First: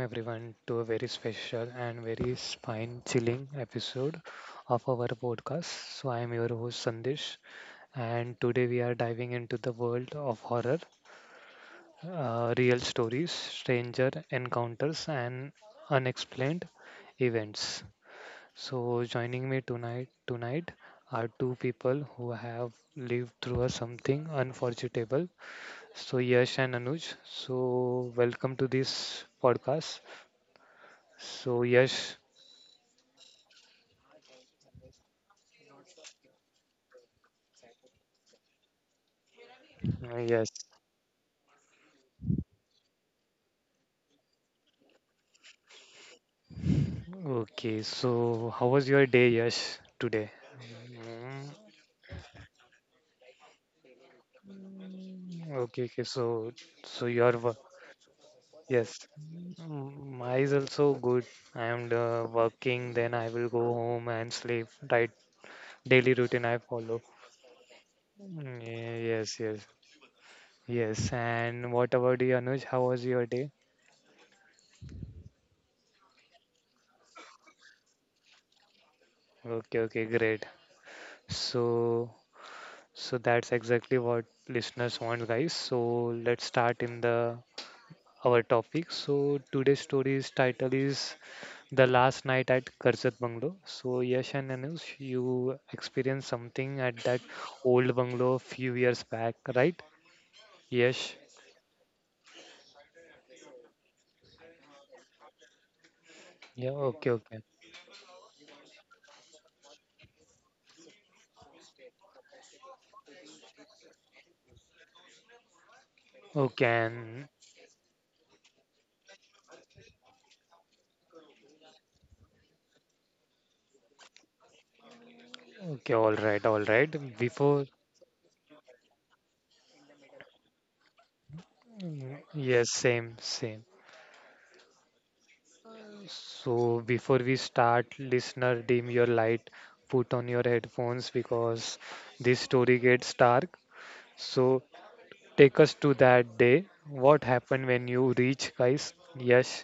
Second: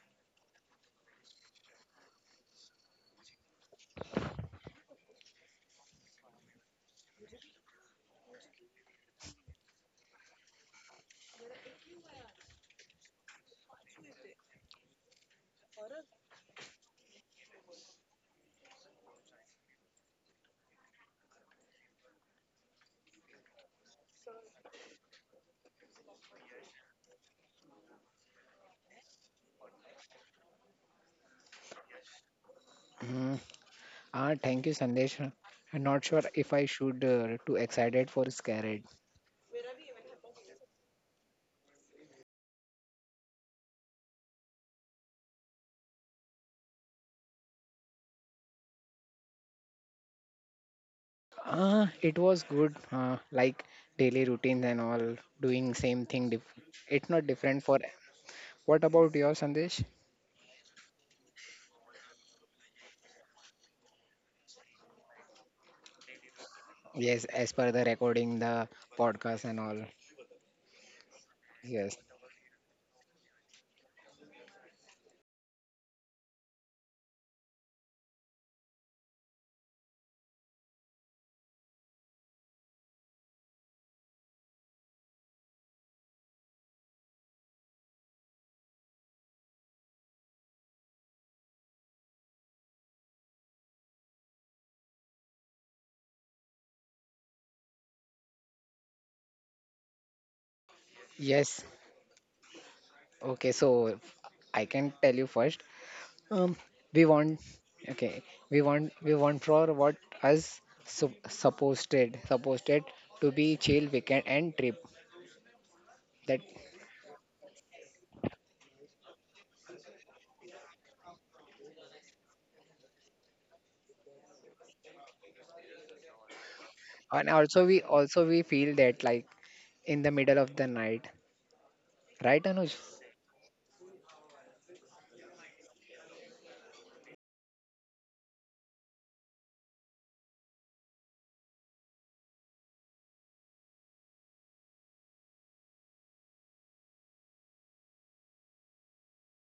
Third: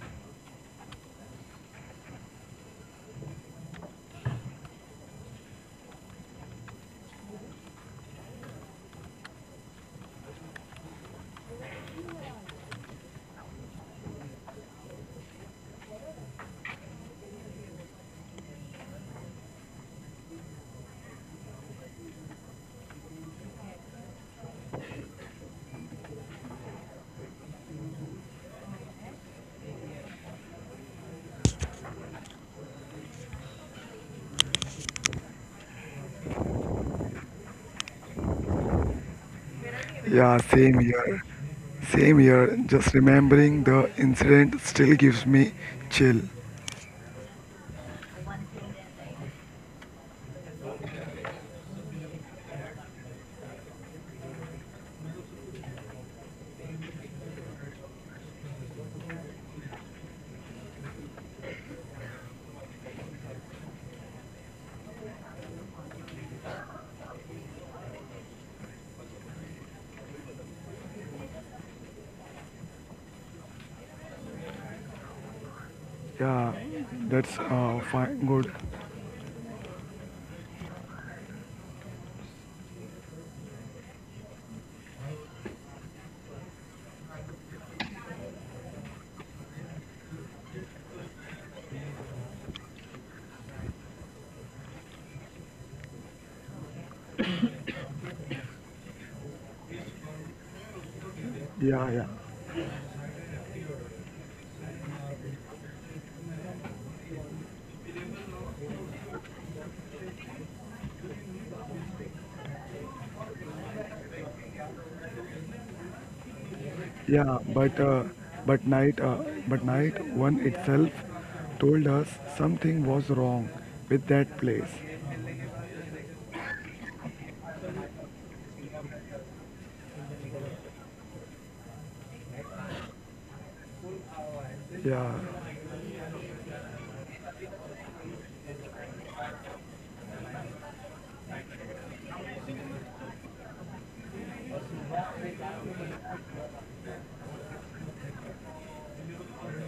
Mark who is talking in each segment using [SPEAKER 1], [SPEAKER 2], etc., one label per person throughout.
[SPEAKER 1] everyone to a very special and very spine chilling episode of our podcast. So, I am your host Sandesh, and today we are diving into the world of horror, real stories, stranger encounters, and unexplained events. So, joining me tonight are two people who have lived through a something unforgettable. So, Yash and Anuj. So, welcome to this podcast. So, Yash,
[SPEAKER 2] Hmm. Thank you, Sandesh. I'm not sure if I should too excited for scared.
[SPEAKER 3] Yeah,
[SPEAKER 1] yes.
[SPEAKER 3] same year. Same year. Just remembering the incident still gives me chill.
[SPEAKER 1] Okay, so how was your day, Yash, today? Mm,
[SPEAKER 2] Ah, it was good. Like daily routines and all, doing
[SPEAKER 1] Okay,
[SPEAKER 2] same
[SPEAKER 1] okay,
[SPEAKER 2] thing.
[SPEAKER 1] so so
[SPEAKER 2] It's not
[SPEAKER 1] your work,
[SPEAKER 2] different for. What
[SPEAKER 1] yes.
[SPEAKER 2] about your Sandesh?
[SPEAKER 1] Mm, mine is also good. I am working, then I will go home and sleep. Right, daily routine I follow.
[SPEAKER 2] Yes, as per the recording, the
[SPEAKER 1] Yeah, Yes,
[SPEAKER 2] podcast and
[SPEAKER 1] yes,
[SPEAKER 2] all.
[SPEAKER 1] yes. And what
[SPEAKER 2] Yes,
[SPEAKER 1] about you, Anuj? How was your day?
[SPEAKER 3] Yeah, that's fine. Good.
[SPEAKER 1] Okay, okay, great. So, so that's exactly what listeners want, guys. So let's start in the our topic. So today's story's title is The Last Night at Karzat Bungalow. So Yash and Anush, you experienced something at that old bungalow a few years back, right? Yes.
[SPEAKER 2] yes.
[SPEAKER 3] Yeah, yeah,
[SPEAKER 2] Okay, so I can tell you first. Um,
[SPEAKER 1] Yeah,
[SPEAKER 2] we
[SPEAKER 1] okay, okay.
[SPEAKER 2] want okay. We want for what us supposed to be chill weekend and trip. That
[SPEAKER 1] Okay, and
[SPEAKER 3] yeah. But night, uh, but night one itself told us something was wrong with that place.
[SPEAKER 1] okay, all right, all right.
[SPEAKER 2] and
[SPEAKER 1] Before,
[SPEAKER 2] also we feel that like in the middle of the night,
[SPEAKER 1] mm,
[SPEAKER 2] right,
[SPEAKER 1] yes,
[SPEAKER 2] Anuj?
[SPEAKER 1] same, same.
[SPEAKER 3] Yeah.
[SPEAKER 1] So before we start, listener, dim your light, put on your headphones because this story gets dark. So take us to that day. What happened when you reach, guys? Yes.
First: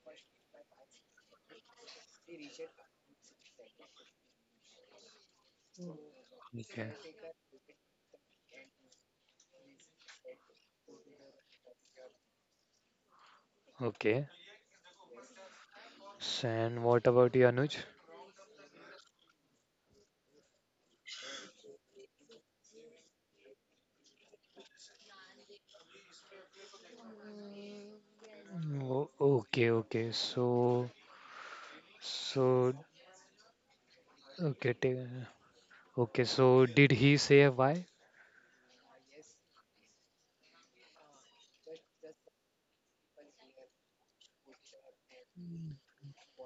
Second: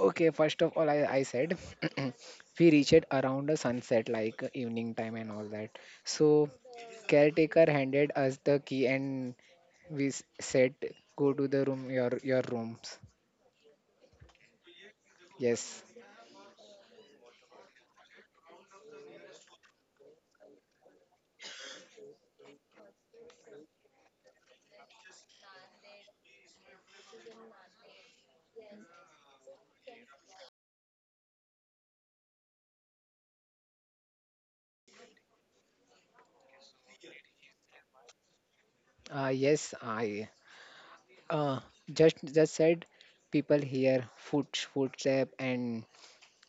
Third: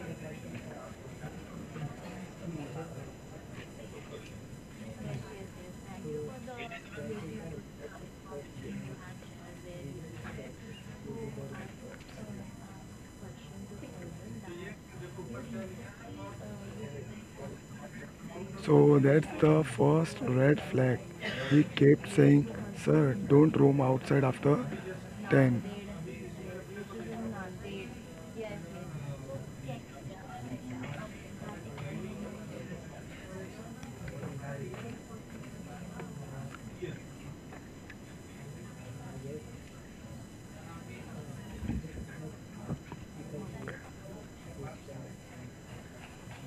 [SPEAKER 2] Okay, first of all, I said we reached around the sunset, like evening time and all that. So
[SPEAKER 1] Okay.
[SPEAKER 2] caretaker handed us the key and we said go to the room your rooms.
[SPEAKER 1] Okay.
[SPEAKER 2] Yes.
[SPEAKER 1] So, and what about you, Anuj?
[SPEAKER 3] So that's the first red flag. He kept saying, "Sir, don't roam outside after 10."
[SPEAKER 1] Okay. Okay. So, so, okay. Take, okay. So, did he say why?
[SPEAKER 2] Yes, I. Uh, just said people hear footstep and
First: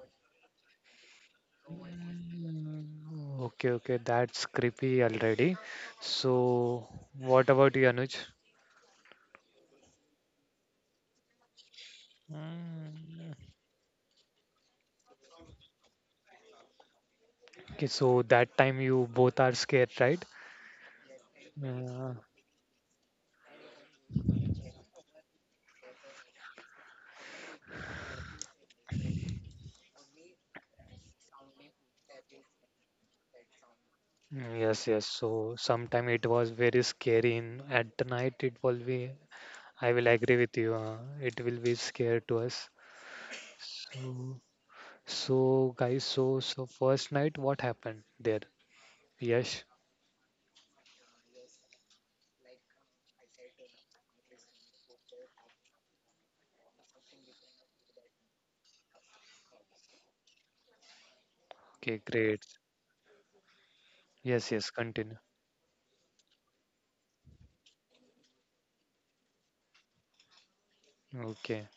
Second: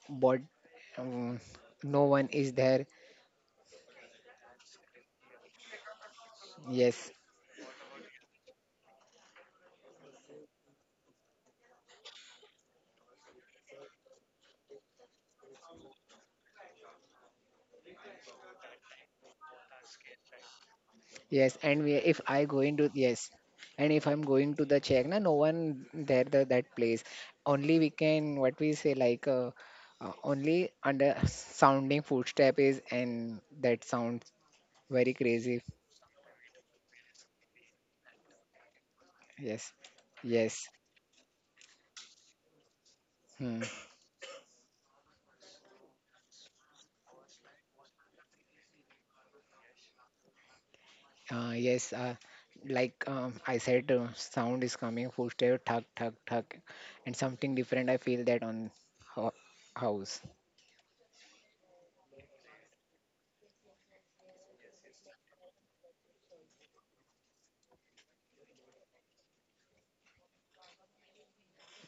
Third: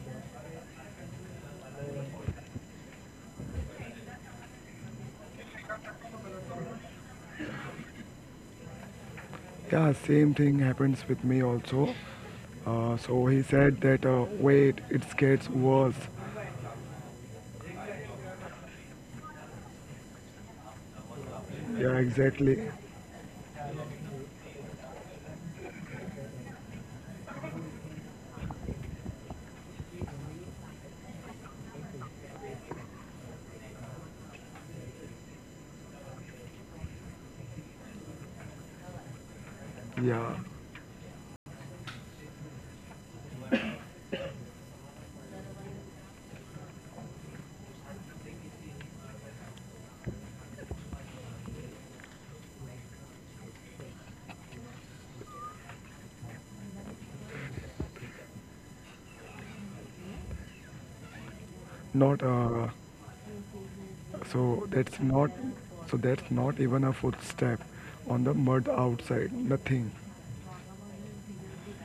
[SPEAKER 2] but um, no one is there.
[SPEAKER 1] Okay. Okay. That's creepy already. So,
[SPEAKER 2] Yes,
[SPEAKER 1] what about you, Anuj?
[SPEAKER 3] Yeah, same thing happens with me also. So
[SPEAKER 1] Mm,
[SPEAKER 3] he said that wait, it gets worse.
[SPEAKER 1] Okay. So, that time you both are scared, right?
[SPEAKER 2] yes. And we,
[SPEAKER 3] Yeah,
[SPEAKER 2] if
[SPEAKER 1] Yeah.
[SPEAKER 2] I go
[SPEAKER 3] exactly.
[SPEAKER 2] into yes, and if I'm going to the check, na, no one there the, that place. Only we can what we say only under sounding footstep is and that sounds
[SPEAKER 1] Mm, yes,
[SPEAKER 2] very
[SPEAKER 1] yes.
[SPEAKER 2] crazy.
[SPEAKER 1] So sometime it was very scary in at the night. It will be.
[SPEAKER 2] Yes,
[SPEAKER 1] I will
[SPEAKER 3] Yeah,
[SPEAKER 1] agree with
[SPEAKER 2] yes.
[SPEAKER 1] you. It will be scary to us.
[SPEAKER 2] Hmm.
[SPEAKER 1] So, so guys. So, so first night, what happened there? Yes.
[SPEAKER 2] Uh, yes, uh, like I said, sound is coming, footstep, thug, thug, thug, and something different. I feel that on ho house.
[SPEAKER 1] Okay,
[SPEAKER 3] not
[SPEAKER 1] great. Yes,
[SPEAKER 3] so
[SPEAKER 1] yes.
[SPEAKER 3] that's
[SPEAKER 1] Continue.
[SPEAKER 3] not so that's not even a footstep on the mud outside. Nothing.
[SPEAKER 1] Okay.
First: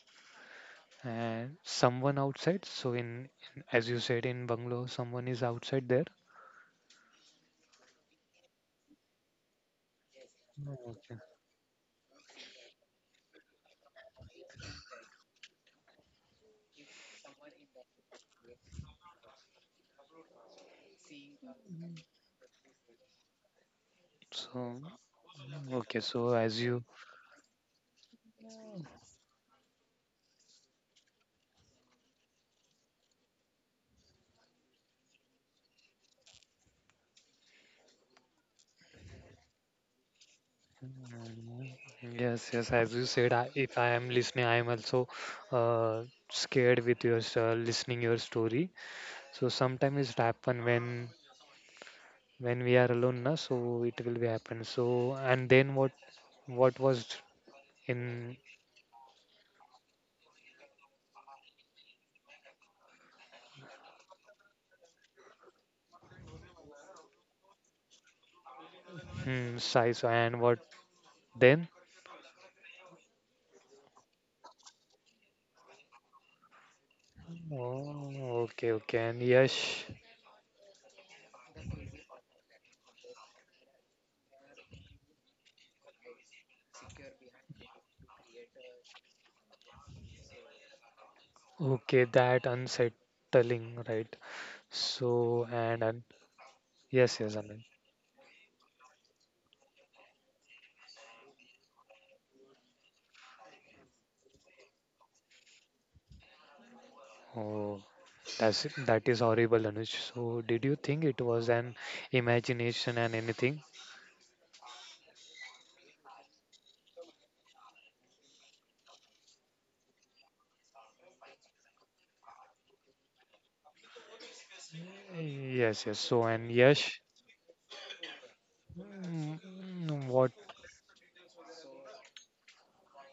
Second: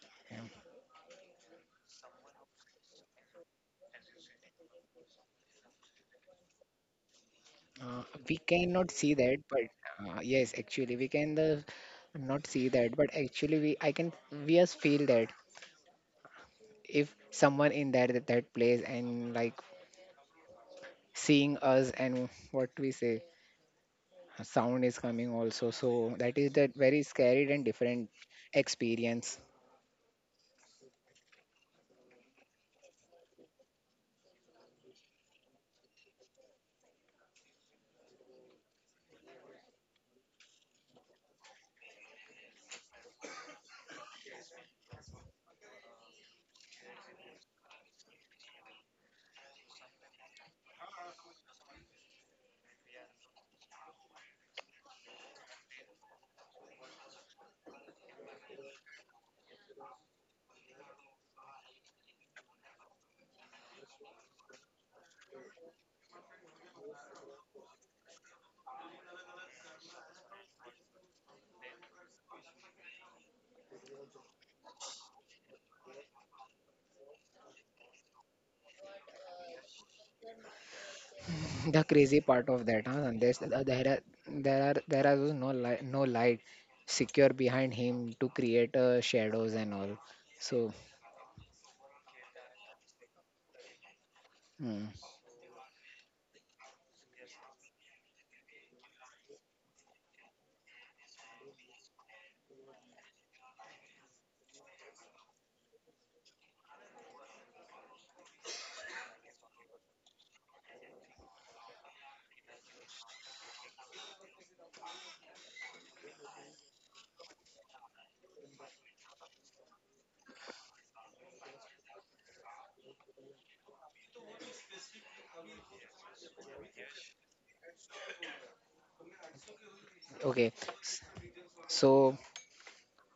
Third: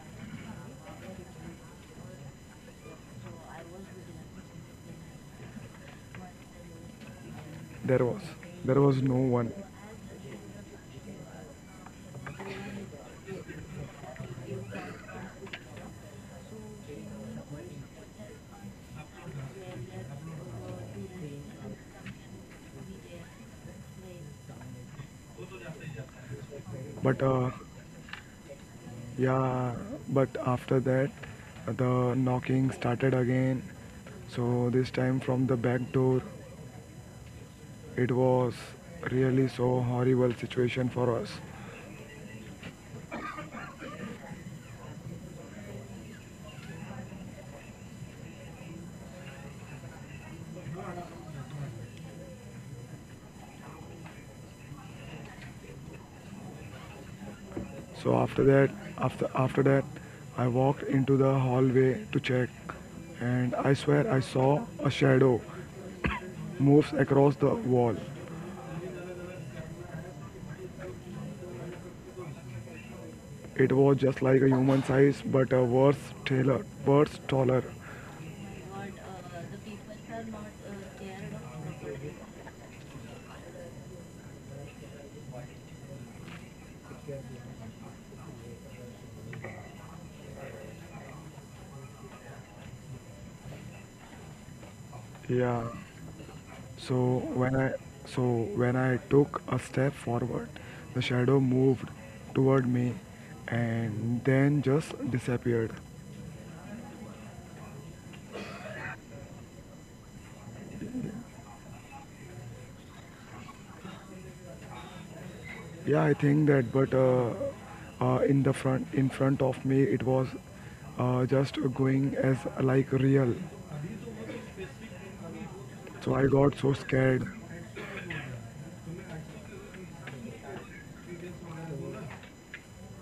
[SPEAKER 1] And someone outside. So in as you said in bungalow, someone is outside there.
[SPEAKER 2] Uh,
[SPEAKER 3] There was
[SPEAKER 2] we
[SPEAKER 3] there
[SPEAKER 2] cannot
[SPEAKER 3] was
[SPEAKER 2] see
[SPEAKER 3] no
[SPEAKER 2] that,
[SPEAKER 3] one.
[SPEAKER 2] but yes, actually, we
[SPEAKER 1] Okay.
[SPEAKER 2] can the not see that, but actually, we I can we just feel that if someone in that that place and like seeing us and what we say,
[SPEAKER 1] So.
[SPEAKER 2] sound is coming also.
[SPEAKER 1] Okay,
[SPEAKER 2] So
[SPEAKER 1] so
[SPEAKER 2] that is
[SPEAKER 1] as
[SPEAKER 2] that
[SPEAKER 1] you
[SPEAKER 2] very
[SPEAKER 3] But
[SPEAKER 2] scary
[SPEAKER 3] uh,
[SPEAKER 2] and different experience.
[SPEAKER 3] yeah, but after that, the knocking started again. So this time from the back door, it was really so horrible situation for us.
[SPEAKER 1] Mm, yes, yes, as you said, I, if I am listening, I am also uh, scared with your listening your story. So sometimes it happen when we are alone, na, so it will be happen. So and then what was
[SPEAKER 3] So
[SPEAKER 1] in
[SPEAKER 3] after that, after after that, I walked into the hallway to check, and I swear I saw a shadow moves across the wall.
[SPEAKER 1] hmm, Sai, so and what then?
[SPEAKER 3] It was just like a human size, but a worse taller.
[SPEAKER 1] Oh, okay, okay, and Yash,
[SPEAKER 2] The crazy part of that huh? And there's there are there are there are those no light secure behind him to create shadows and all so
[SPEAKER 1] okay, that unsettling, right?
[SPEAKER 2] hmm,
[SPEAKER 1] So
[SPEAKER 3] Yeah.
[SPEAKER 1] and yes,
[SPEAKER 3] So
[SPEAKER 1] yes, Anand.
[SPEAKER 3] so when I took a step forward, the shadow moved toward me, and then just disappeared.
[SPEAKER 1] Oh. That's that is horrible, Anuj. So, did you think it was an imagination and anything?
[SPEAKER 3] Yeah, I think that, but in front of me, it was just going as like real.
[SPEAKER 1] Yes, yes.
[SPEAKER 3] So
[SPEAKER 1] So,
[SPEAKER 3] I
[SPEAKER 1] and
[SPEAKER 3] got so
[SPEAKER 1] Yash,
[SPEAKER 3] scared.
[SPEAKER 1] mm, mm, what?
[SPEAKER 2] okay. S- so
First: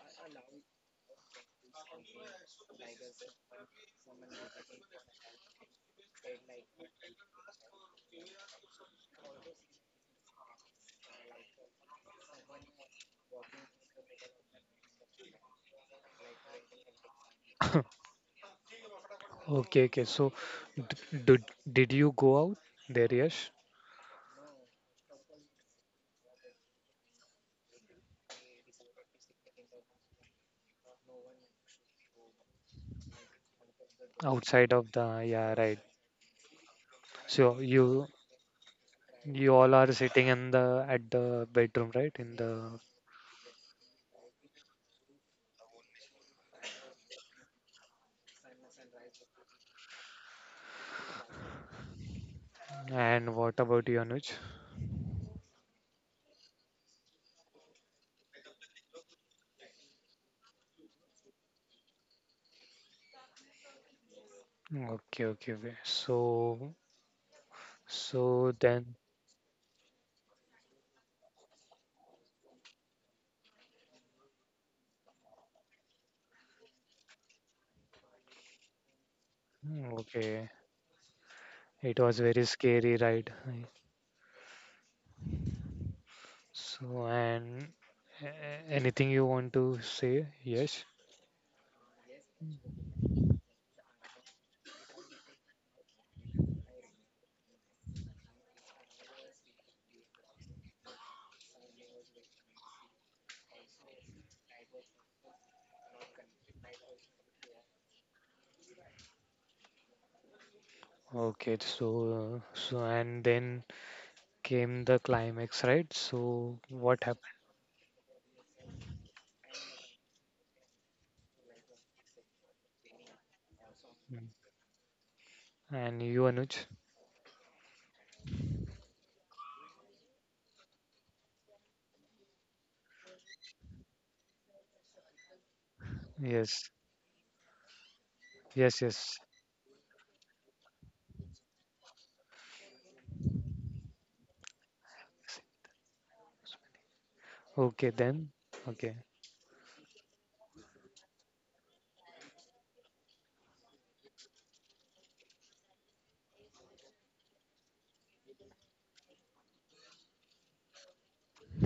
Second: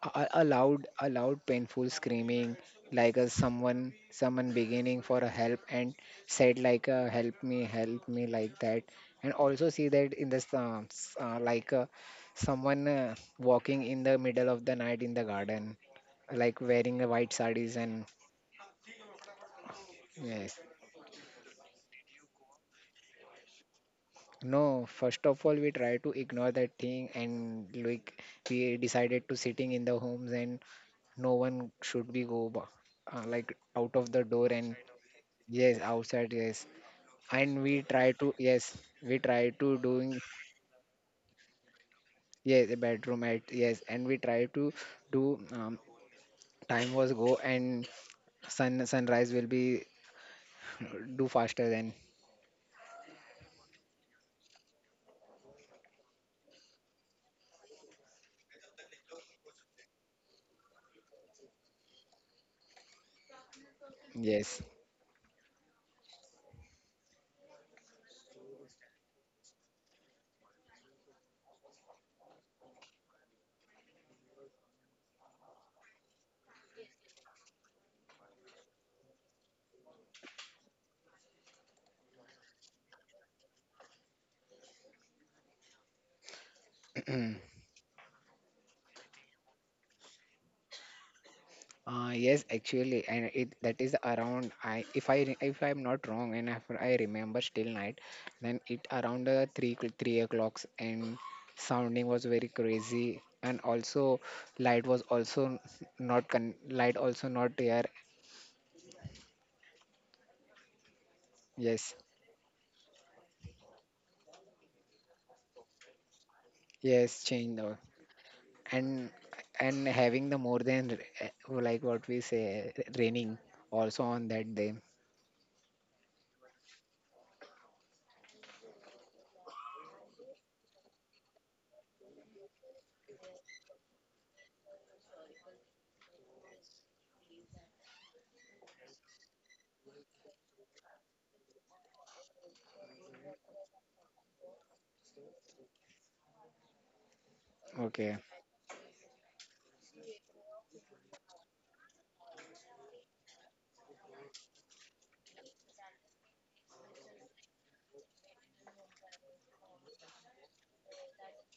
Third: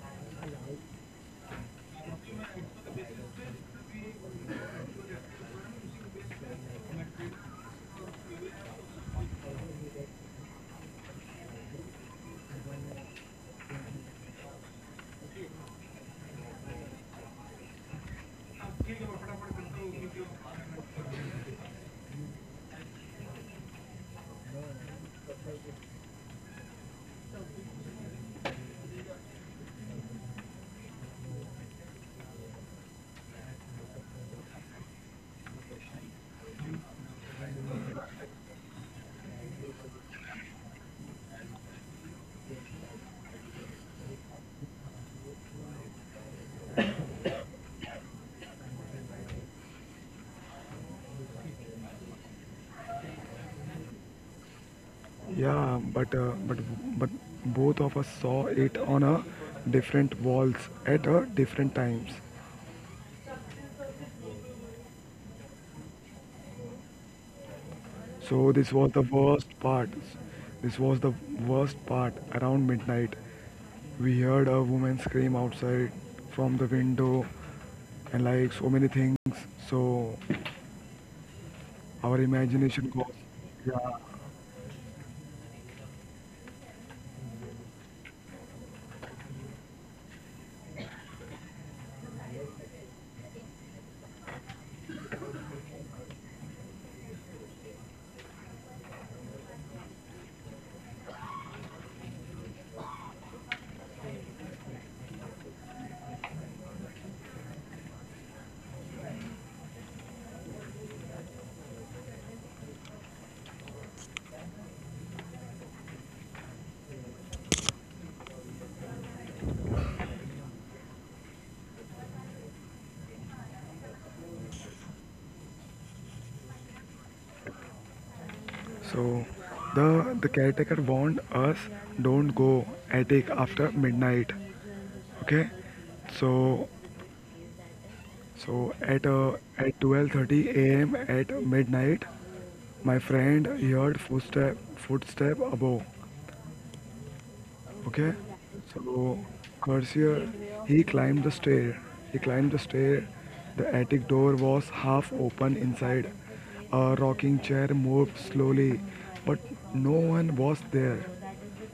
[SPEAKER 2] a loud painful screaming like a someone beginning for a help and said help me like that and also see that in this someone walking in the middle of the night in the garden like wearing a white sarees and
[SPEAKER 1] Okay, okay. So,
[SPEAKER 2] yes.
[SPEAKER 1] did did you go out there? Yash,
[SPEAKER 2] No, first of all, we try to ignore that thing and like we decided to sitting in the homes and no one should be like out of the door
[SPEAKER 1] outside
[SPEAKER 2] and
[SPEAKER 1] of the yeah, right.
[SPEAKER 2] yes, outside, yes.
[SPEAKER 1] So
[SPEAKER 2] And we
[SPEAKER 1] you
[SPEAKER 2] try to, yes, we
[SPEAKER 1] you
[SPEAKER 2] try
[SPEAKER 1] all
[SPEAKER 2] to
[SPEAKER 1] are sitting
[SPEAKER 2] doing,
[SPEAKER 1] in the at the bedroom, right? In
[SPEAKER 2] yes, the
[SPEAKER 1] the
[SPEAKER 2] bedroom at, yes, and we try to do, time was go and sunrise will be do faster than,
[SPEAKER 1] and what about you, Anuj?
[SPEAKER 3] Yeah, but both of us saw it on a different walls at a different times.
[SPEAKER 2] yes.
[SPEAKER 1] Okay, okay. Okay. So so
[SPEAKER 3] So this was
[SPEAKER 1] then,
[SPEAKER 3] the worst part. This was the Around midnight, we heard a woman scream outside from the window, and like so many things. So
[SPEAKER 1] okay. It
[SPEAKER 3] our
[SPEAKER 1] was very
[SPEAKER 3] imagination
[SPEAKER 1] scary,
[SPEAKER 3] goes.
[SPEAKER 1] right?
[SPEAKER 3] Yeah.
[SPEAKER 1] So, and a- anything you want to say? Yes.
[SPEAKER 2] Yes, actually, and it that is around I if I'm not wrong and if I remember still night, then it around three o'clocks and sounding was very crazy and also light was also not con light also not there.
[SPEAKER 1] Okay.
[SPEAKER 2] Yes,
[SPEAKER 1] So, so and then came the climax, right? So, what
[SPEAKER 2] yes, change the and and having the more than like what we say raining also on
[SPEAKER 1] happened?
[SPEAKER 2] that day.
[SPEAKER 1] And you, Anuj?
[SPEAKER 3] So the caretaker warned us don't go attic after midnight. Okay. So
[SPEAKER 1] Yes.
[SPEAKER 3] so
[SPEAKER 1] Yes.
[SPEAKER 3] at
[SPEAKER 1] Yes.
[SPEAKER 3] uh, at 12:30 a.m. at midnight, my friend heard footstep above.
[SPEAKER 1] Okay.
[SPEAKER 3] Okay,
[SPEAKER 2] Okay,
[SPEAKER 1] Then. Okay.
[SPEAKER 3] so Cursier, he climbed the stair. He climbed the stair. The attic door was half open inside. A rocking chair moved slowly, but no one was there.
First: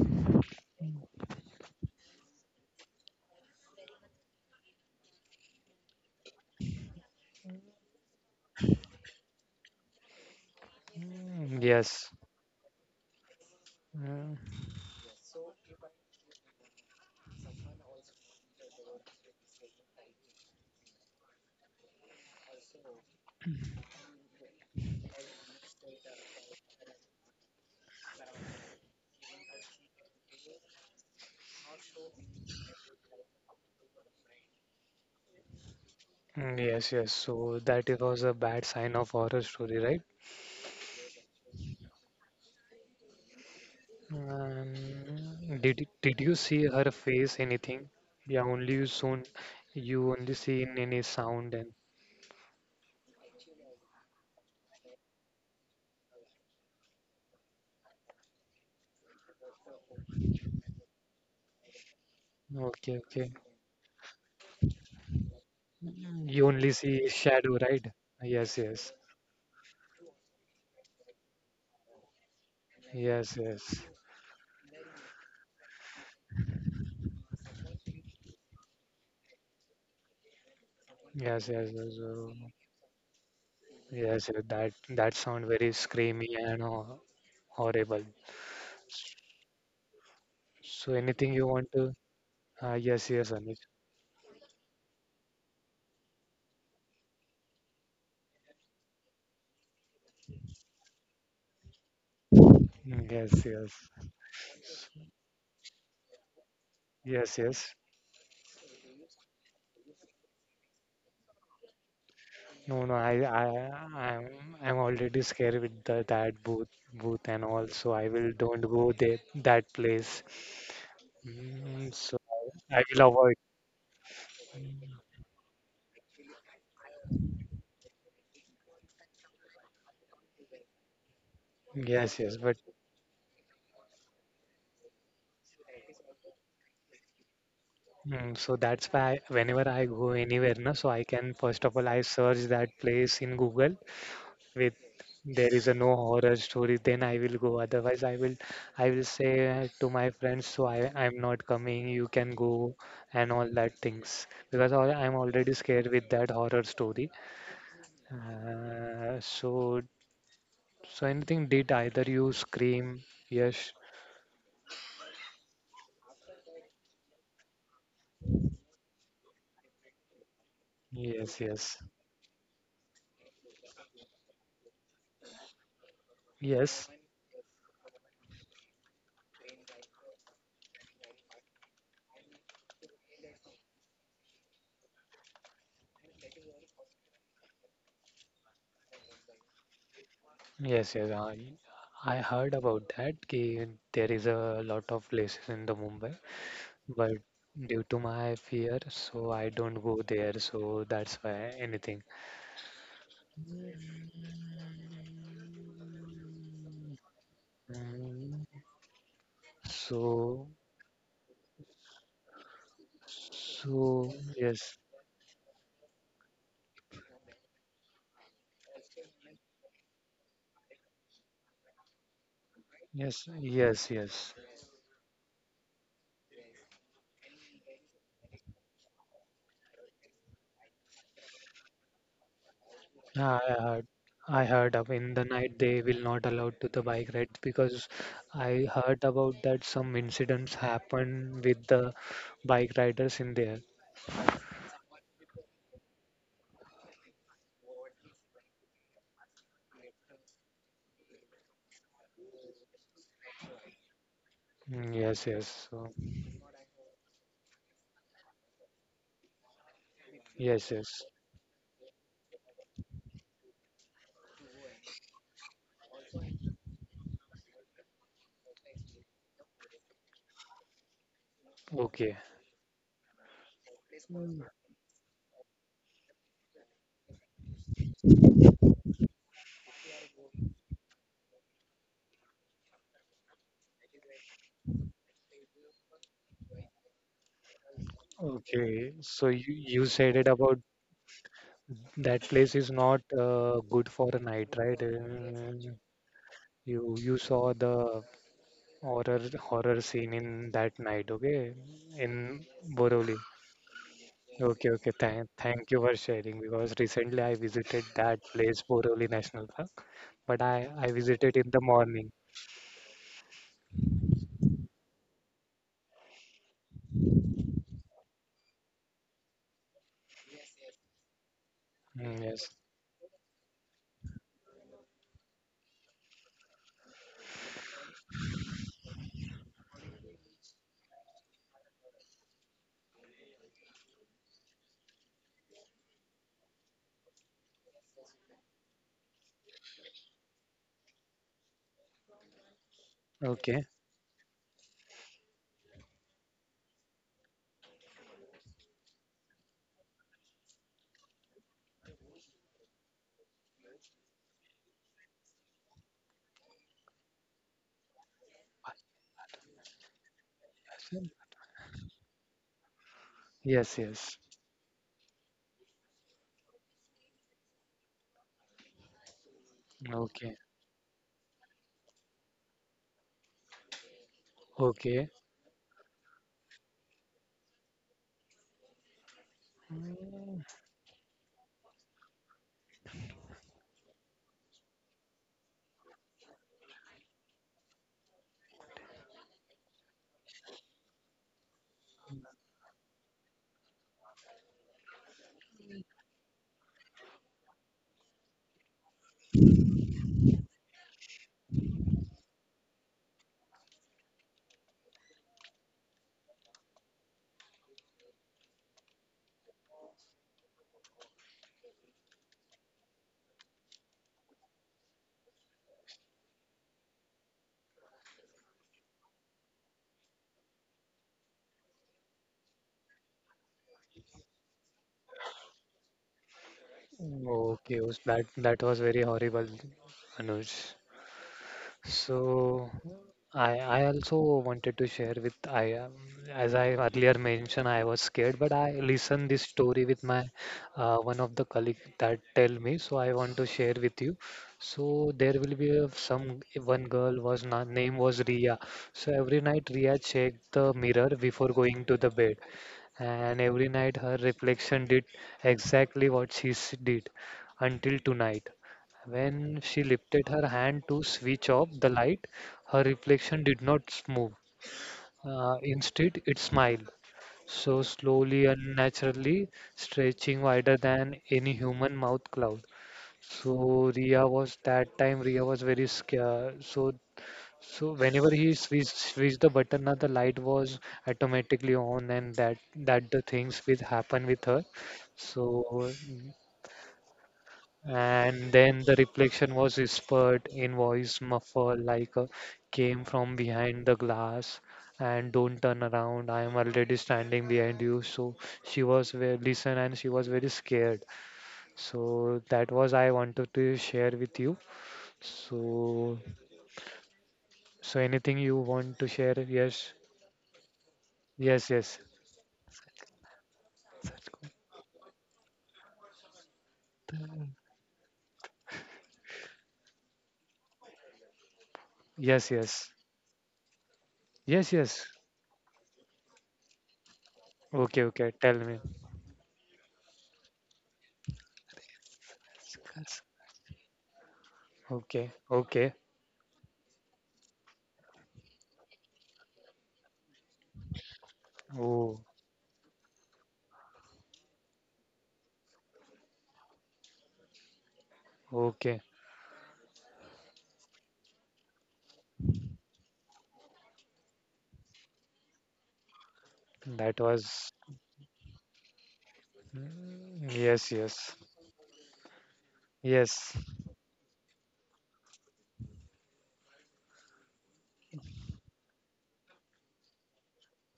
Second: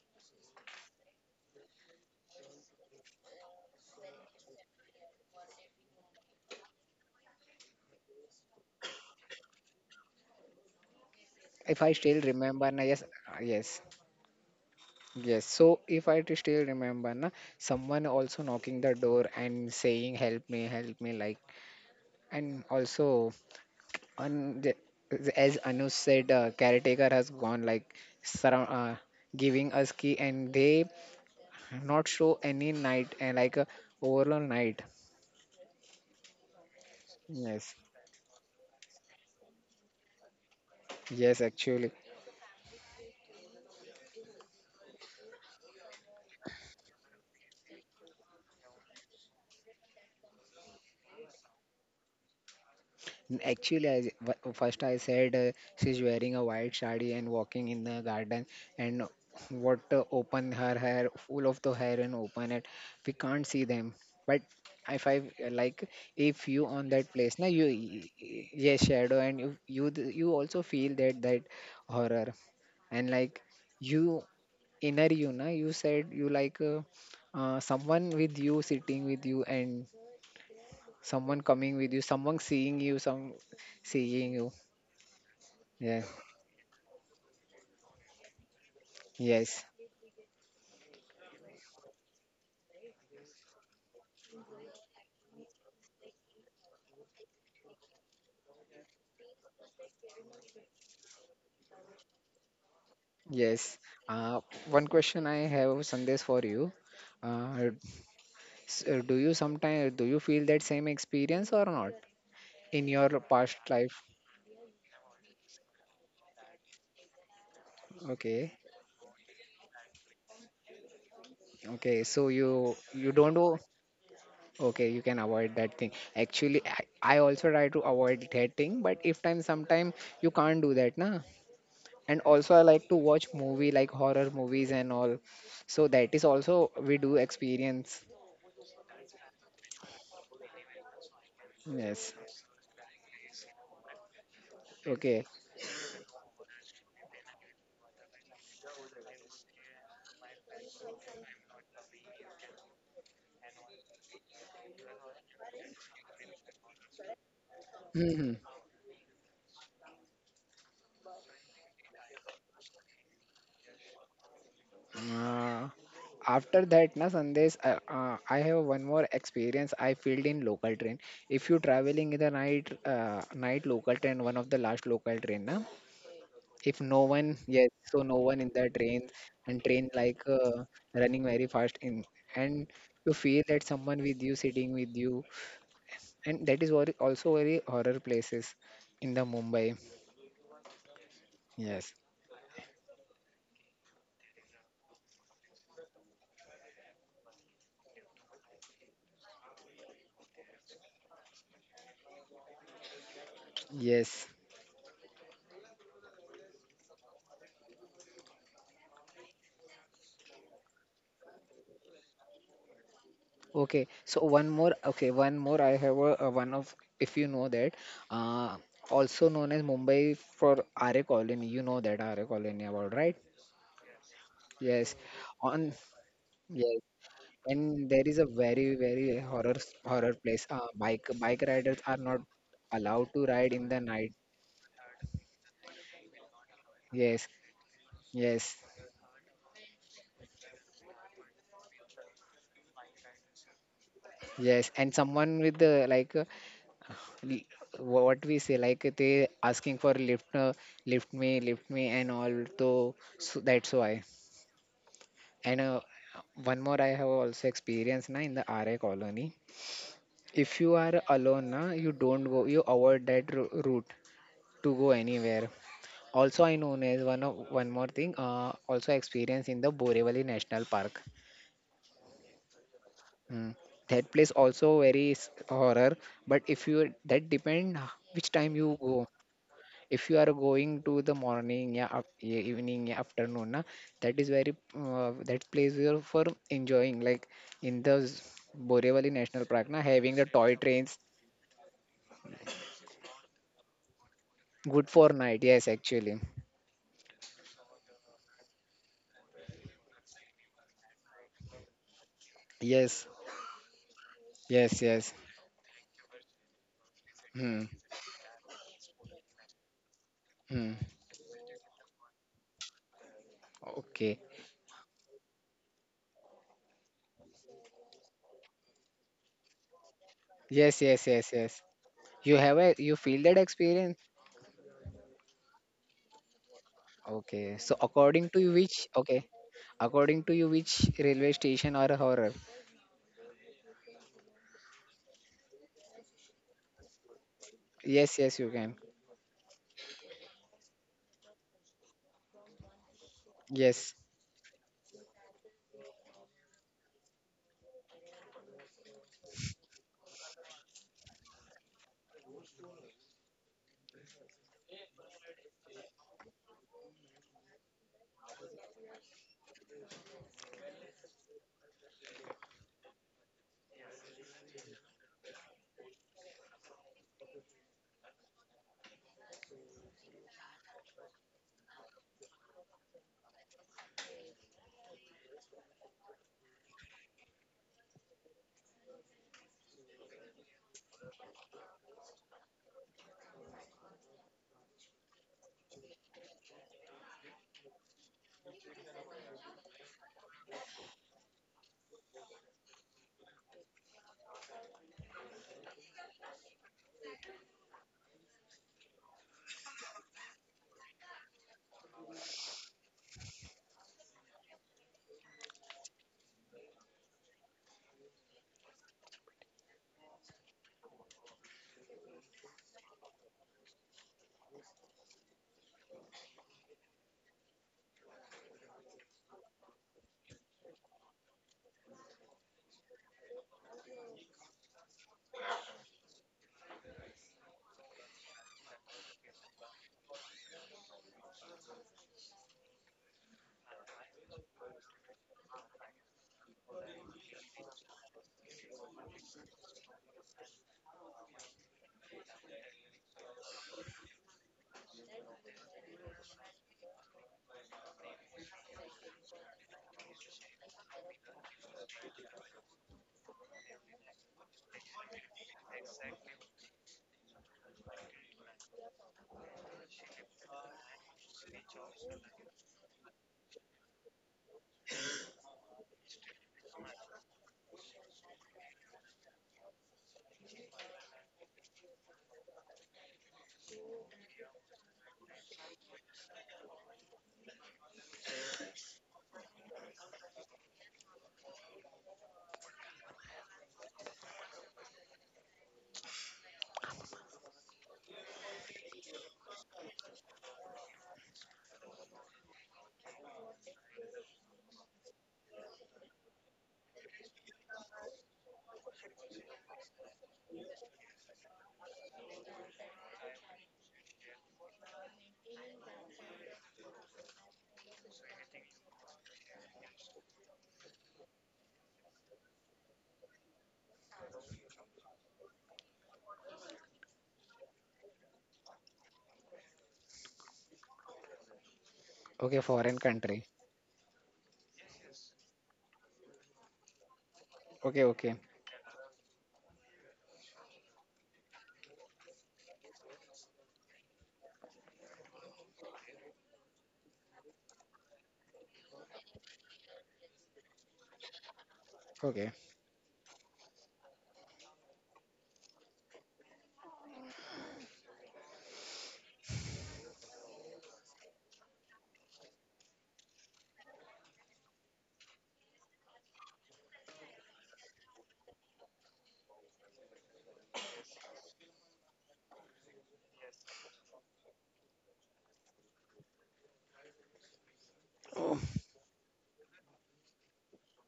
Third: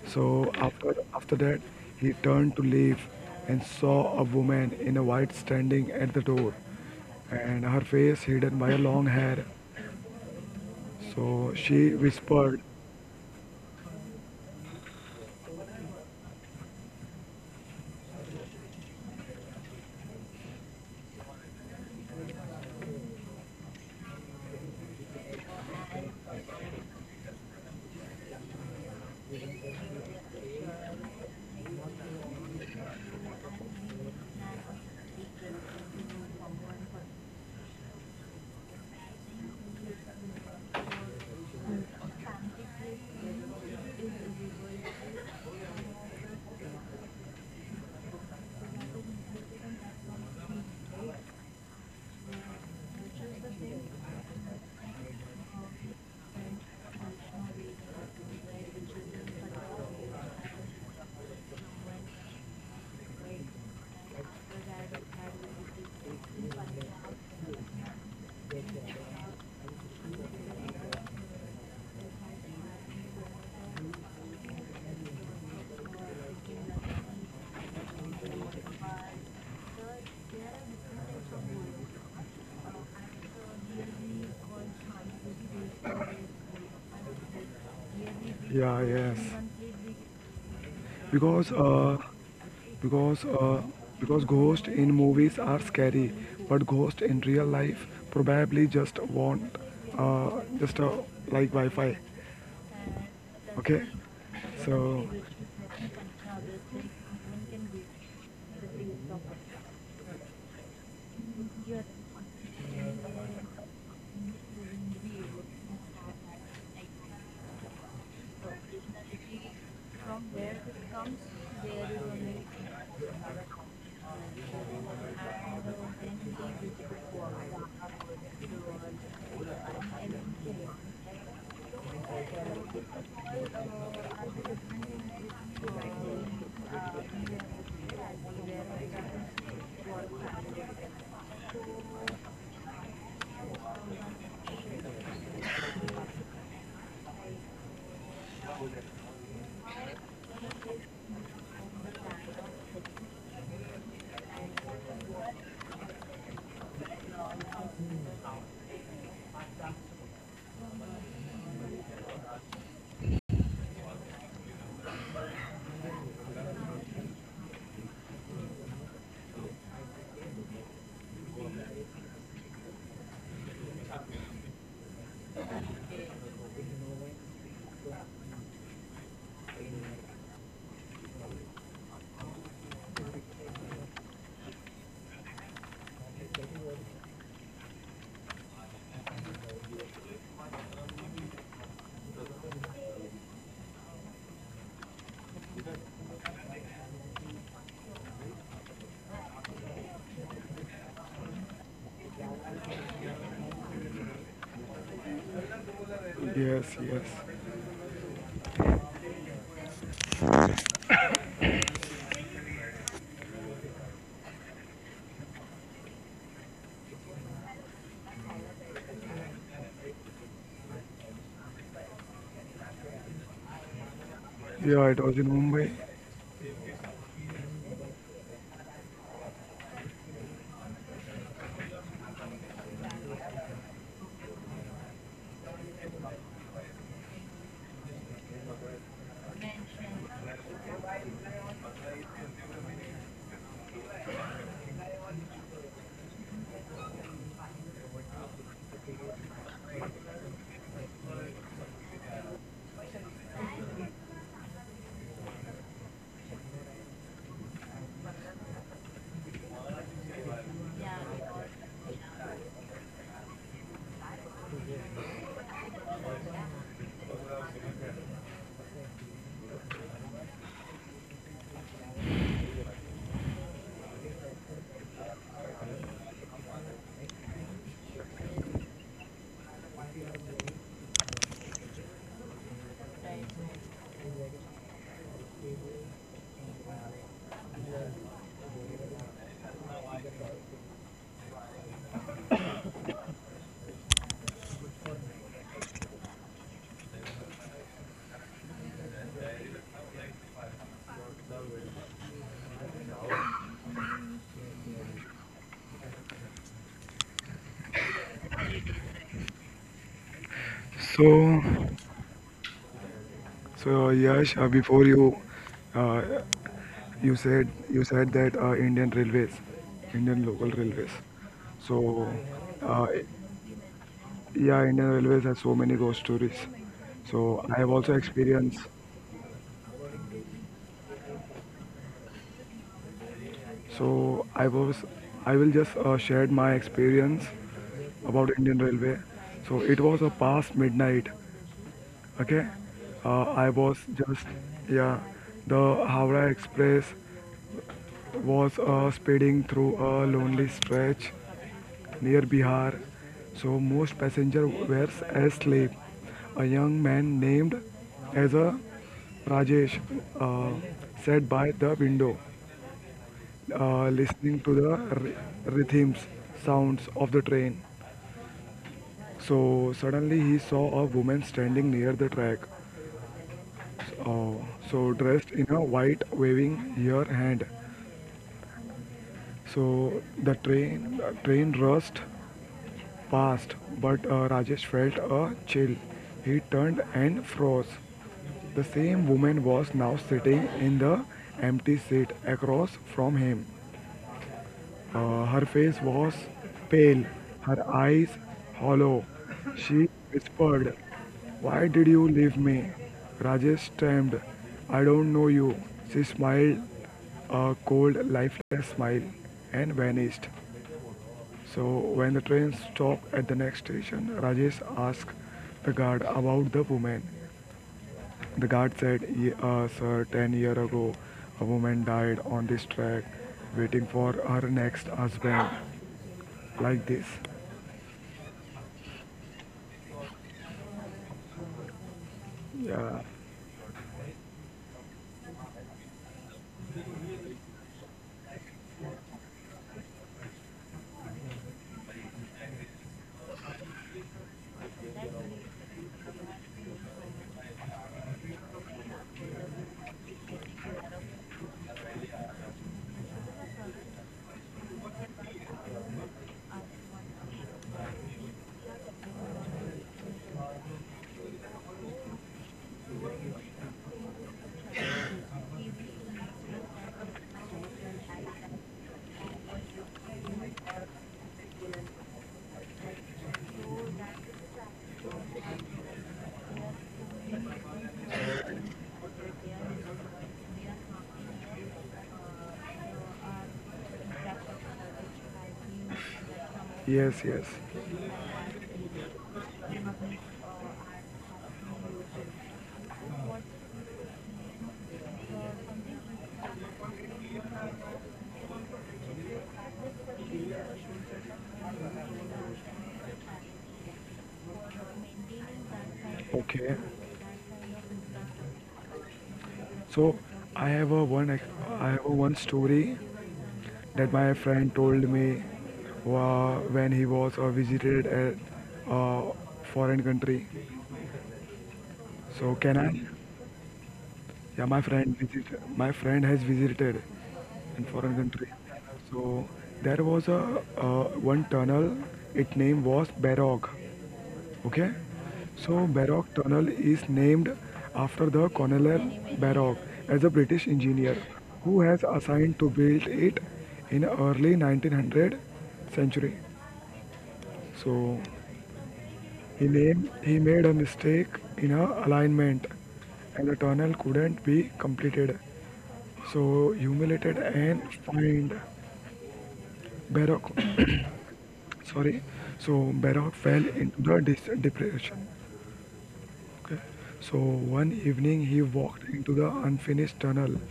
[SPEAKER 3] So after that, he turned to leave and saw a woman in a white standing at the door, and her face hidden by a long hair. So
[SPEAKER 1] Mm,
[SPEAKER 2] if I
[SPEAKER 3] she
[SPEAKER 1] yes.
[SPEAKER 2] still
[SPEAKER 3] whispered,
[SPEAKER 2] remember, na yes, yes.
[SPEAKER 1] Mm,
[SPEAKER 2] Yes, so if I still remember, na, someone also knocking the door and saying, help me, help me, like, and also, un, the- as Anush said, caretaker has gone, like, surround, giving us key, and they not show any night, and overall night.
[SPEAKER 1] mm, yes. Yes. So
[SPEAKER 2] Yes,
[SPEAKER 1] that it was a bad sign of horror story, right?
[SPEAKER 2] yes, actually.
[SPEAKER 1] Um, did you see her face anything? Yeah, only you soon you only seen any sound and
[SPEAKER 2] Actually, I first I said she's wearing a white sari and walking in the garden and what open her hair, full of the hair and open it.
[SPEAKER 1] okay,
[SPEAKER 2] We
[SPEAKER 1] okay.
[SPEAKER 2] can't see them. But if I like,
[SPEAKER 1] You
[SPEAKER 2] if
[SPEAKER 1] only
[SPEAKER 2] you on
[SPEAKER 1] see
[SPEAKER 2] that place, now
[SPEAKER 1] shadow,
[SPEAKER 2] you,
[SPEAKER 1] right? Yes,
[SPEAKER 2] yes,
[SPEAKER 1] yes,
[SPEAKER 2] shadow, and you, you also feel that that horror and
[SPEAKER 1] yes,
[SPEAKER 2] like
[SPEAKER 1] yes,
[SPEAKER 2] you inner you, na, you said you someone with you sitting with you and someone
[SPEAKER 1] yes, yes,
[SPEAKER 2] coming with
[SPEAKER 1] yes.
[SPEAKER 2] you,
[SPEAKER 1] So,
[SPEAKER 2] someone seeing you, some
[SPEAKER 1] yes,
[SPEAKER 2] seeing
[SPEAKER 1] yes,
[SPEAKER 2] you
[SPEAKER 1] that that sound very
[SPEAKER 2] yeah,
[SPEAKER 1] screamy and ho- horrible.
[SPEAKER 3] "Yeah, yes,"
[SPEAKER 2] yes,
[SPEAKER 1] So, anything you
[SPEAKER 3] because
[SPEAKER 1] want to?
[SPEAKER 3] uh,
[SPEAKER 1] Yes, yes,
[SPEAKER 3] because
[SPEAKER 1] Anuj.
[SPEAKER 3] uh, because ghosts in movies are scary, but ghosts in real life probably just want uh, just like Wi-Fi.
[SPEAKER 1] Mm, yes,
[SPEAKER 2] yes.
[SPEAKER 1] yes,
[SPEAKER 3] Okay,
[SPEAKER 2] Uh, One question
[SPEAKER 3] so
[SPEAKER 2] I have, Sandesh, for you.
[SPEAKER 1] yes,
[SPEAKER 2] Uh,
[SPEAKER 1] yes.
[SPEAKER 2] do you sometimes do you feel that same experience or not in
[SPEAKER 1] No, no,
[SPEAKER 2] your
[SPEAKER 1] I,
[SPEAKER 2] past life?
[SPEAKER 1] I'm, I'm already scared with the, that booth, booth and all. So I will
[SPEAKER 2] Okay,
[SPEAKER 1] don't go there, that place. Mm,
[SPEAKER 2] okay.
[SPEAKER 1] so
[SPEAKER 2] So you
[SPEAKER 1] I will
[SPEAKER 2] you don't
[SPEAKER 1] avoid.
[SPEAKER 2] do. Okay, you can avoid that thing. Actually, I also try to avoid that thing, but if time sometime you can't do that, na. And
[SPEAKER 1] Yes, yes,
[SPEAKER 2] also, I
[SPEAKER 1] but.
[SPEAKER 2] like to watch movie like horror movies and all. So that is also we do experience.
[SPEAKER 1] Mm, so that's why whenever I go anywhere, na, so I can first of all I
[SPEAKER 2] Yes.
[SPEAKER 1] search that place in Google with
[SPEAKER 2] Okay.
[SPEAKER 1] there is a no horror story, then I will go. Otherwise, I will say to my friends, so I I'm not coming. You can go and all that things because al- I'm already scared with that horror story. So so anything did either you scream? Yes,
[SPEAKER 2] Uh, After that, na Sandesh, I have one more experience. I filled in local train. If
[SPEAKER 1] yes,
[SPEAKER 2] you
[SPEAKER 1] yes,
[SPEAKER 2] traveling in the night, night local train, one of the last local train, na. If
[SPEAKER 1] yes.
[SPEAKER 2] no one, yes, so no one in the train and train running very fast in and you feel that someone with you sitting with you and that is very, also very horror places in the Mumbai.
[SPEAKER 1] Yes, yes.
[SPEAKER 2] Yes,
[SPEAKER 1] I heard about that. Ki there is a lot of places in the Mumbai, but due to my fear, so I don't go there. So that's why anything.
[SPEAKER 2] yes.
[SPEAKER 3] yes, yes,
[SPEAKER 1] Mm, so,
[SPEAKER 2] Okay,
[SPEAKER 1] so
[SPEAKER 2] so one
[SPEAKER 1] yes,
[SPEAKER 2] more, okay, one more. I have a one of, if you know that, uh, also known as Mumbai for RA Colony. You know that RA Colony about, right?
[SPEAKER 1] yes, yes, yes.
[SPEAKER 2] Yes.
[SPEAKER 3] yeah, it was in
[SPEAKER 2] On,
[SPEAKER 3] Mumbai.
[SPEAKER 2] yes. And there is a very, very horror, horror place. Bike riders are not allowed to
[SPEAKER 1] Yeah,
[SPEAKER 2] ride in the night.
[SPEAKER 1] I heard up in the night they will not allow to the bike
[SPEAKER 2] Yes,
[SPEAKER 1] ride because
[SPEAKER 2] yes,
[SPEAKER 1] I heard about that some incidents happen with the bike riders in there.
[SPEAKER 2] yes. And someone with the l- what we say, like they asking for lift, lift me, and all. So, so that's why.
[SPEAKER 1] Mm, yes,
[SPEAKER 2] And
[SPEAKER 1] yes. So
[SPEAKER 2] one more I have also experienced na in the RA colony. If you
[SPEAKER 1] yes,
[SPEAKER 2] are
[SPEAKER 1] yes.
[SPEAKER 2] alone na, you don't go, you avoid that route to go anywhere. Also, I know as one of one more thing. Also experience in the Borivali National Park.
[SPEAKER 1] Okay.
[SPEAKER 2] Mm. That place also very horror. But if you that depend which time you go. If you are going to the morning yeah, up, yeah evening yeah, afternoon na, that is very that place here for enjoying like in the
[SPEAKER 1] Okay.
[SPEAKER 2] borevali
[SPEAKER 1] So
[SPEAKER 2] national
[SPEAKER 1] you,
[SPEAKER 2] park na,
[SPEAKER 1] you
[SPEAKER 2] having
[SPEAKER 1] said
[SPEAKER 2] the
[SPEAKER 1] it
[SPEAKER 2] toy
[SPEAKER 1] about
[SPEAKER 2] trains
[SPEAKER 1] that place is not good for a night, right?
[SPEAKER 2] good for night yes actually
[SPEAKER 1] You you saw the horror horror scene in that night, okay? In
[SPEAKER 2] yes
[SPEAKER 1] Boroli. Okay,
[SPEAKER 2] yes
[SPEAKER 1] okay.
[SPEAKER 2] yes
[SPEAKER 1] Thank thank you for sharing because recently I
[SPEAKER 2] hmm
[SPEAKER 1] visited that place, Boroli National Park, but
[SPEAKER 2] hmm
[SPEAKER 1] I visited in
[SPEAKER 3] So
[SPEAKER 1] the morning.
[SPEAKER 3] so,
[SPEAKER 2] okay
[SPEAKER 3] Yash, before you uh, you said that Indian Railways, Indian local
[SPEAKER 2] yes yes
[SPEAKER 3] railways.
[SPEAKER 2] yes yes
[SPEAKER 1] Mm,
[SPEAKER 3] So
[SPEAKER 2] you
[SPEAKER 1] yes.
[SPEAKER 2] have a you
[SPEAKER 3] uh,
[SPEAKER 2] feel that experience
[SPEAKER 3] yeah, Indian Railways has so many ghost stories.
[SPEAKER 2] okay
[SPEAKER 3] So
[SPEAKER 2] so
[SPEAKER 3] I have also
[SPEAKER 2] according to you which
[SPEAKER 3] experienced.
[SPEAKER 2] okay according to you which railway station or horror
[SPEAKER 3] So I was, I will just share my experience
[SPEAKER 2] yes yes
[SPEAKER 3] about
[SPEAKER 2] you
[SPEAKER 3] Indian
[SPEAKER 2] can
[SPEAKER 3] Railway. So it was a past midnight. Okay, I
[SPEAKER 1] Okay.
[SPEAKER 3] was
[SPEAKER 2] yes
[SPEAKER 3] just yeah, the Howrah Express was speeding through a lonely stretch near Bihar. So most passengers were asleep. A young man named as a Rajesh uh, sat by the window
[SPEAKER 1] Yes, yes.
[SPEAKER 3] listening to the rhythms, sounds of the train. So
[SPEAKER 1] Okay.
[SPEAKER 3] suddenly he saw a woman standing near the track, Uh,
[SPEAKER 1] Okay.
[SPEAKER 3] dressed in a white, waving her hand. So the train rushed past, but Rajesh felt a chill. He turned and froze. The same woman was now sitting in the empty seat across from him. Her face was pale, her eyes hollow. She whispered, "Why did you leave me?" Rajesh stamped, "I don't know you." She smiled a cold, lifeless smile and vanished. So, when the train stopped at the next station, Rajesh asked the guard about the woman. The guard said, Sir, 10 years ago, a woman died on this track waiting for her next husband like this."
[SPEAKER 1] Okay, Us, that that was very horrible, Anuj. So
[SPEAKER 3] Yeah.
[SPEAKER 1] I also wanted to share with I as I earlier mentioned I was scared but I listened this story with my one of the colleague that tell me so I want to share with you. So there will be a, some one girl was na name was Ria. So every night Ria checked the mirror before going to the bed and every night her reflection did exactly what she s- did until tonight when she lifted her hand to switch off the light, her reflection did not move. Instead, it smiled, so slowly and naturally, stretching wider than any human mouth cloud. So Ria was that time Ria was very scared. So so whenever he switched, switched the button, now the light was automatically on, and that that the things will happen with her. So
[SPEAKER 3] Yes. Yes.
[SPEAKER 1] and then the reflection was whispered in voice muffled like a came from behind the glass. And don't turn around. I am already standing behind you. So she was very listen and she was very scared. So that was I wanted to share with you. So
[SPEAKER 3] Okay.
[SPEAKER 1] so anything you want to share? Yes.
[SPEAKER 3] So
[SPEAKER 1] Yes,
[SPEAKER 3] I
[SPEAKER 1] yes.
[SPEAKER 3] have a one story that my friend told me when he was visited at a foreign country.
[SPEAKER 1] Yes,
[SPEAKER 2] okay
[SPEAKER 3] So can
[SPEAKER 1] yes.
[SPEAKER 2] foreign
[SPEAKER 3] I?
[SPEAKER 2] country.
[SPEAKER 1] Yes,
[SPEAKER 3] Yeah,
[SPEAKER 1] yes.
[SPEAKER 3] My friend has visited in
[SPEAKER 2] Okay,
[SPEAKER 1] Okay,
[SPEAKER 3] foreign
[SPEAKER 2] okay,
[SPEAKER 1] okay.
[SPEAKER 3] country.
[SPEAKER 1] Tell me.
[SPEAKER 3] So there was a uh, one tunnel. Its name was Berog. Okay,
[SPEAKER 1] Okay,
[SPEAKER 3] so
[SPEAKER 1] okay.
[SPEAKER 3] Barrock Tunnel is named after the Colonel Barrock as a British engineer who has
[SPEAKER 1] Oh,
[SPEAKER 2] okay.
[SPEAKER 3] assigned to build it in early 1900 century. So
[SPEAKER 1] okay.
[SPEAKER 3] he made a mistake in a alignment, and the tunnel couldn't be completed. So
[SPEAKER 1] That
[SPEAKER 3] humiliated
[SPEAKER 1] was
[SPEAKER 3] and fined
[SPEAKER 1] mm,
[SPEAKER 3] Barrock
[SPEAKER 1] yes, yes,
[SPEAKER 3] sorry, so
[SPEAKER 1] yes.
[SPEAKER 3] Barak fell into the depression. Okay. So one evening he walked into the unfinished tunnel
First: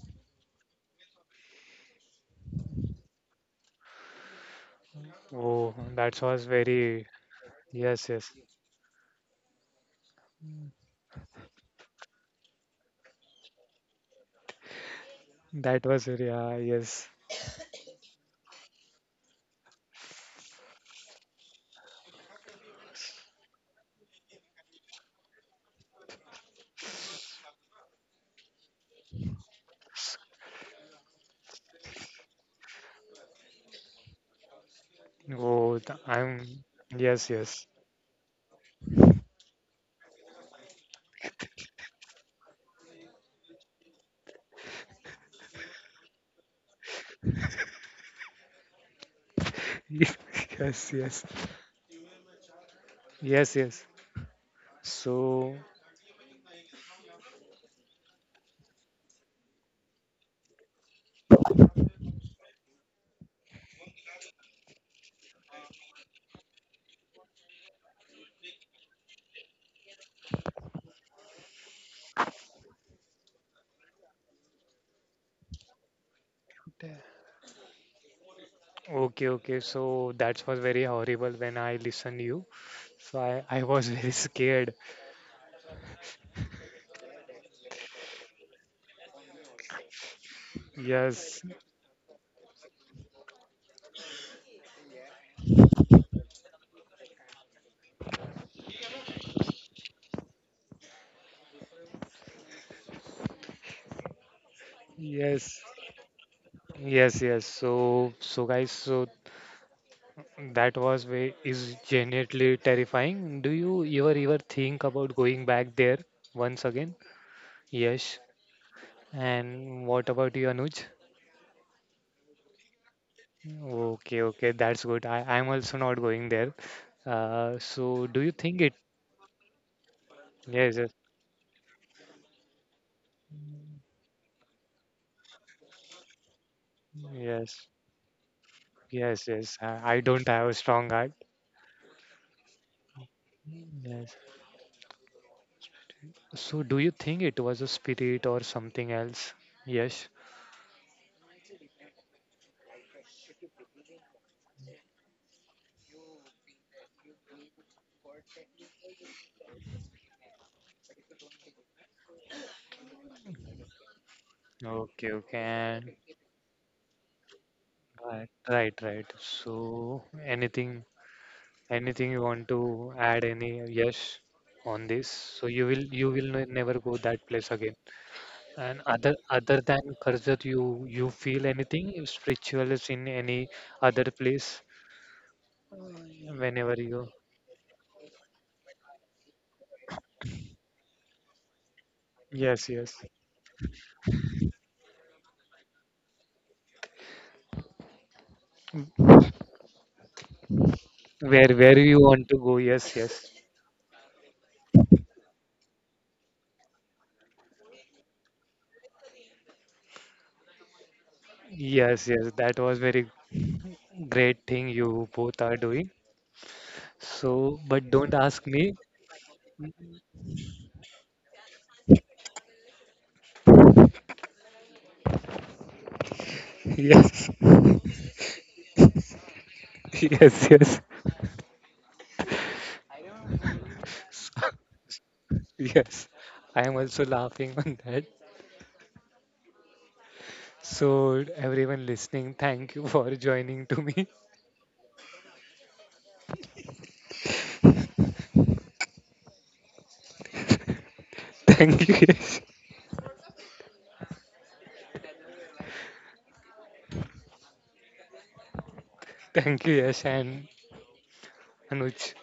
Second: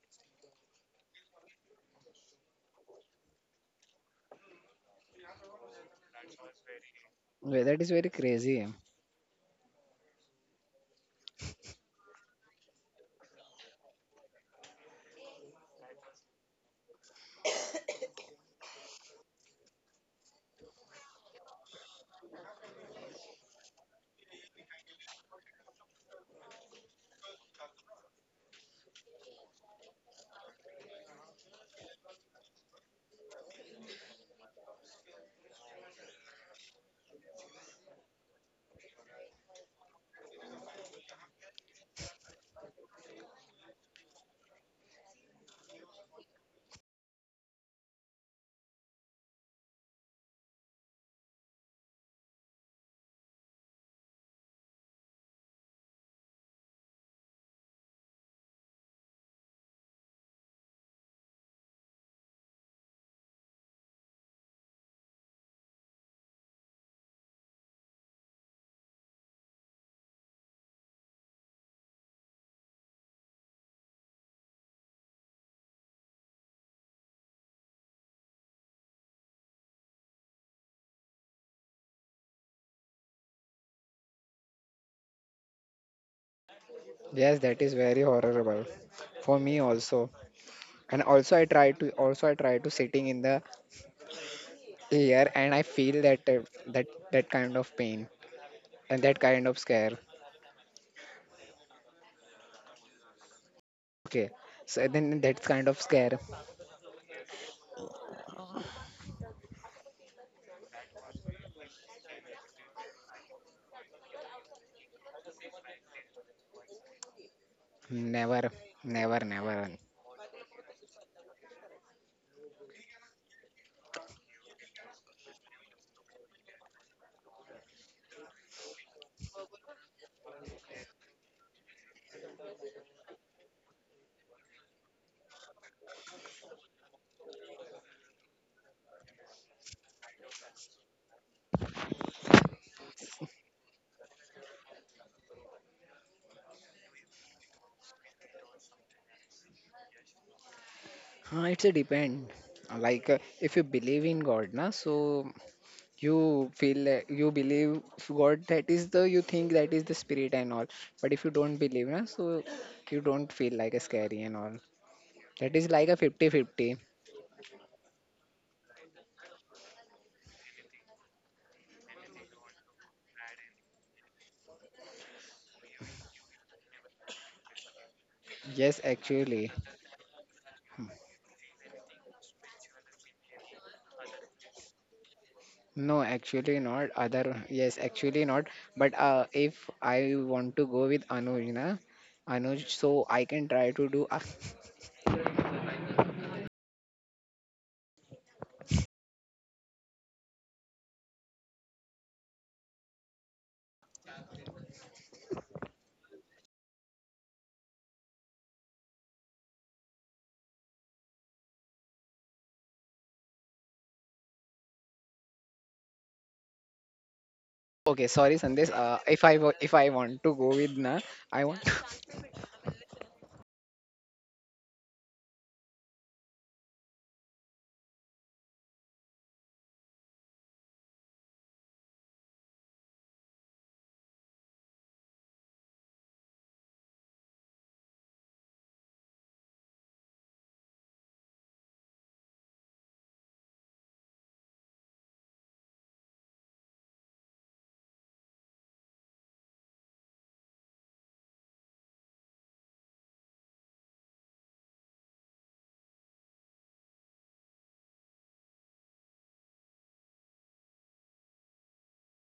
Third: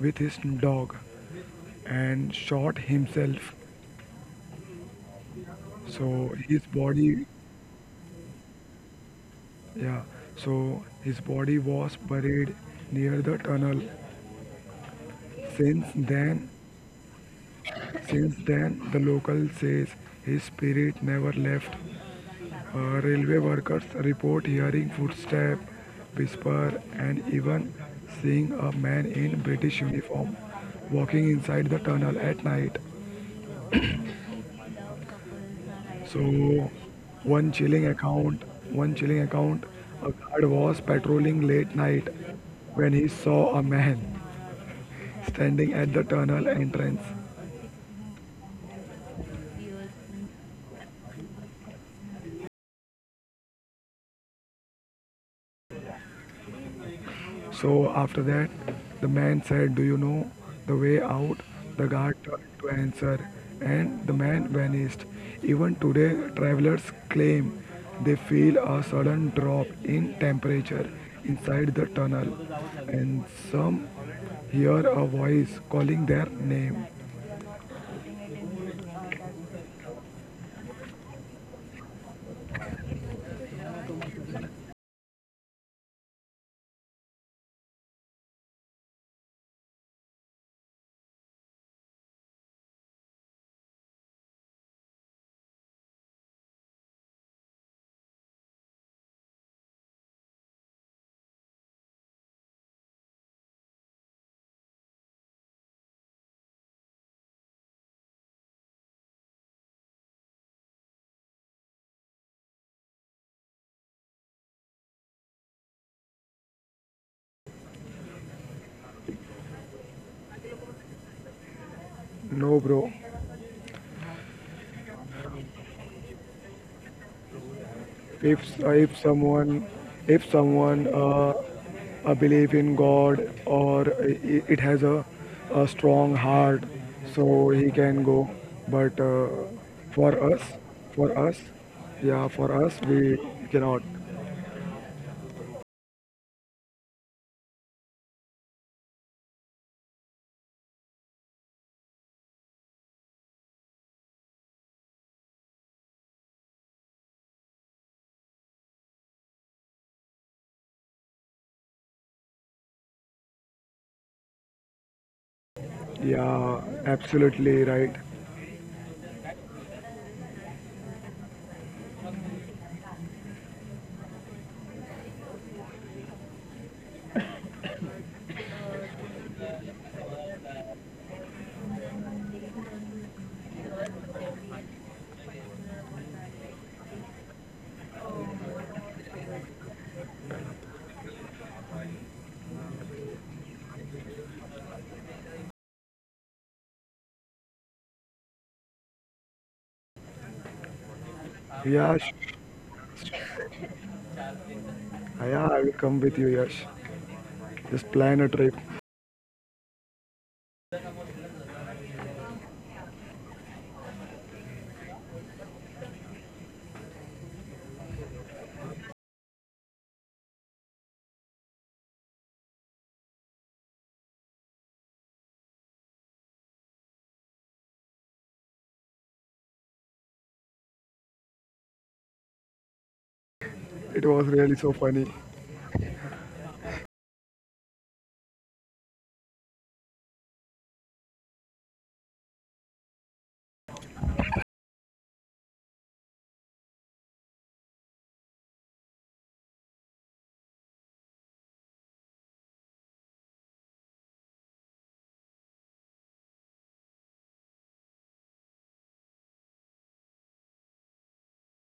[SPEAKER 3] with his dog and shot himself.
[SPEAKER 1] Oh, that
[SPEAKER 3] So
[SPEAKER 1] was very
[SPEAKER 2] Yeah, that is
[SPEAKER 1] yes,
[SPEAKER 2] very
[SPEAKER 1] yes.
[SPEAKER 2] crazy.
[SPEAKER 3] yeah, his body was buried near the tunnel. Since
[SPEAKER 1] That was very
[SPEAKER 3] then,
[SPEAKER 1] yes.
[SPEAKER 3] since then, the local says his spirit never left. Railway workers report hearing footsteps, whisper, and even seeing a man in British uniform walking inside the tunnel at night.
[SPEAKER 1] Oh, th- I'm
[SPEAKER 3] So,
[SPEAKER 1] yes,
[SPEAKER 3] one
[SPEAKER 1] yes,
[SPEAKER 3] chilling account, one chilling account, a guard was patrolling late night when he saw a man standing at the tunnel entrance.
[SPEAKER 1] yes, yes, yes, yes. So
[SPEAKER 3] So after that, the man said, "Do you know the way out?" The guard tried to answer, and the man vanished. Even today, travelers claim they feel a sudden drop in temperature inside the tunnel, and some hear a voice calling their name.
[SPEAKER 1] okay, okay. So that was very horrible when I listened you. So I was very scared.
[SPEAKER 2] Yes, that is very horrible for me also. And also,
[SPEAKER 1] Yes,
[SPEAKER 2] I try to sitting in the air, and I feel that that that kind of pain and that kind of scare. Okay, so then that
[SPEAKER 1] yes.
[SPEAKER 2] kind of scare,
[SPEAKER 1] Yes, yes. So, so guys, so that was way is genuinely terrifying. Do you ever ever think about going back there once again? Yes.
[SPEAKER 2] never, never, never.
[SPEAKER 1] And what about you, Anuj?
[SPEAKER 3] No, bro,
[SPEAKER 1] Okay, okay, that's good. I, I'm also not going there. So do you
[SPEAKER 3] if
[SPEAKER 1] think it?
[SPEAKER 3] if someone if
[SPEAKER 1] Yes,
[SPEAKER 3] someone
[SPEAKER 1] yes,
[SPEAKER 3] uh, uh, believe in God, or it has a strong heart, so
[SPEAKER 1] yes,
[SPEAKER 3] he can go. But
[SPEAKER 1] yes. Yes. I
[SPEAKER 3] for
[SPEAKER 1] don't
[SPEAKER 3] us,
[SPEAKER 1] have a strong
[SPEAKER 3] for
[SPEAKER 1] heart.
[SPEAKER 3] us, yeah, for us we cannot.
[SPEAKER 1] Yes. So do you think it was a spirit or something else? Yes.
[SPEAKER 2] It's a depend. Like if you believe in God, na, so you feel like you believe god that is the you think that is the spirit and all but if you don't believe na, so you don't feel like a scary and all
[SPEAKER 1] Okay, okay.
[SPEAKER 2] that is like
[SPEAKER 1] And
[SPEAKER 2] a
[SPEAKER 3] Yeah,
[SPEAKER 2] fifty-fifty.
[SPEAKER 3] absolutely right.
[SPEAKER 1] right, right, right. So anything anything you want to add any yes on this? So you will ne- never go that place again. And
[SPEAKER 2] Yes
[SPEAKER 1] other
[SPEAKER 2] actually
[SPEAKER 1] other than Karjat, you feel anything spiritual is in any other place
[SPEAKER 2] no actually
[SPEAKER 1] whenever
[SPEAKER 2] not
[SPEAKER 1] you go?
[SPEAKER 2] other yes actually not but if I want to go with anuj na, anuj
[SPEAKER 1] Yes,
[SPEAKER 2] so
[SPEAKER 1] yes.
[SPEAKER 2] I can try to do
[SPEAKER 1] Where
[SPEAKER 3] Yeah,
[SPEAKER 1] you want to go? Yes, yes.
[SPEAKER 3] I will come with you, Yash. Just plan a trip.
[SPEAKER 1] Yes, yes, that was very great thing you both are doing. So, but
[SPEAKER 2] okay
[SPEAKER 1] don't
[SPEAKER 2] sorry
[SPEAKER 1] ask
[SPEAKER 2] sandesh
[SPEAKER 1] me.
[SPEAKER 2] if I want to go with na I want
[SPEAKER 1] Yes, yes, yes,
[SPEAKER 3] It was really so funny.
[SPEAKER 1] yes. I am also laughing on that. So everyone listening, thank you for joining to me. Thank you, Yash. Thank you, Yash and Anuj.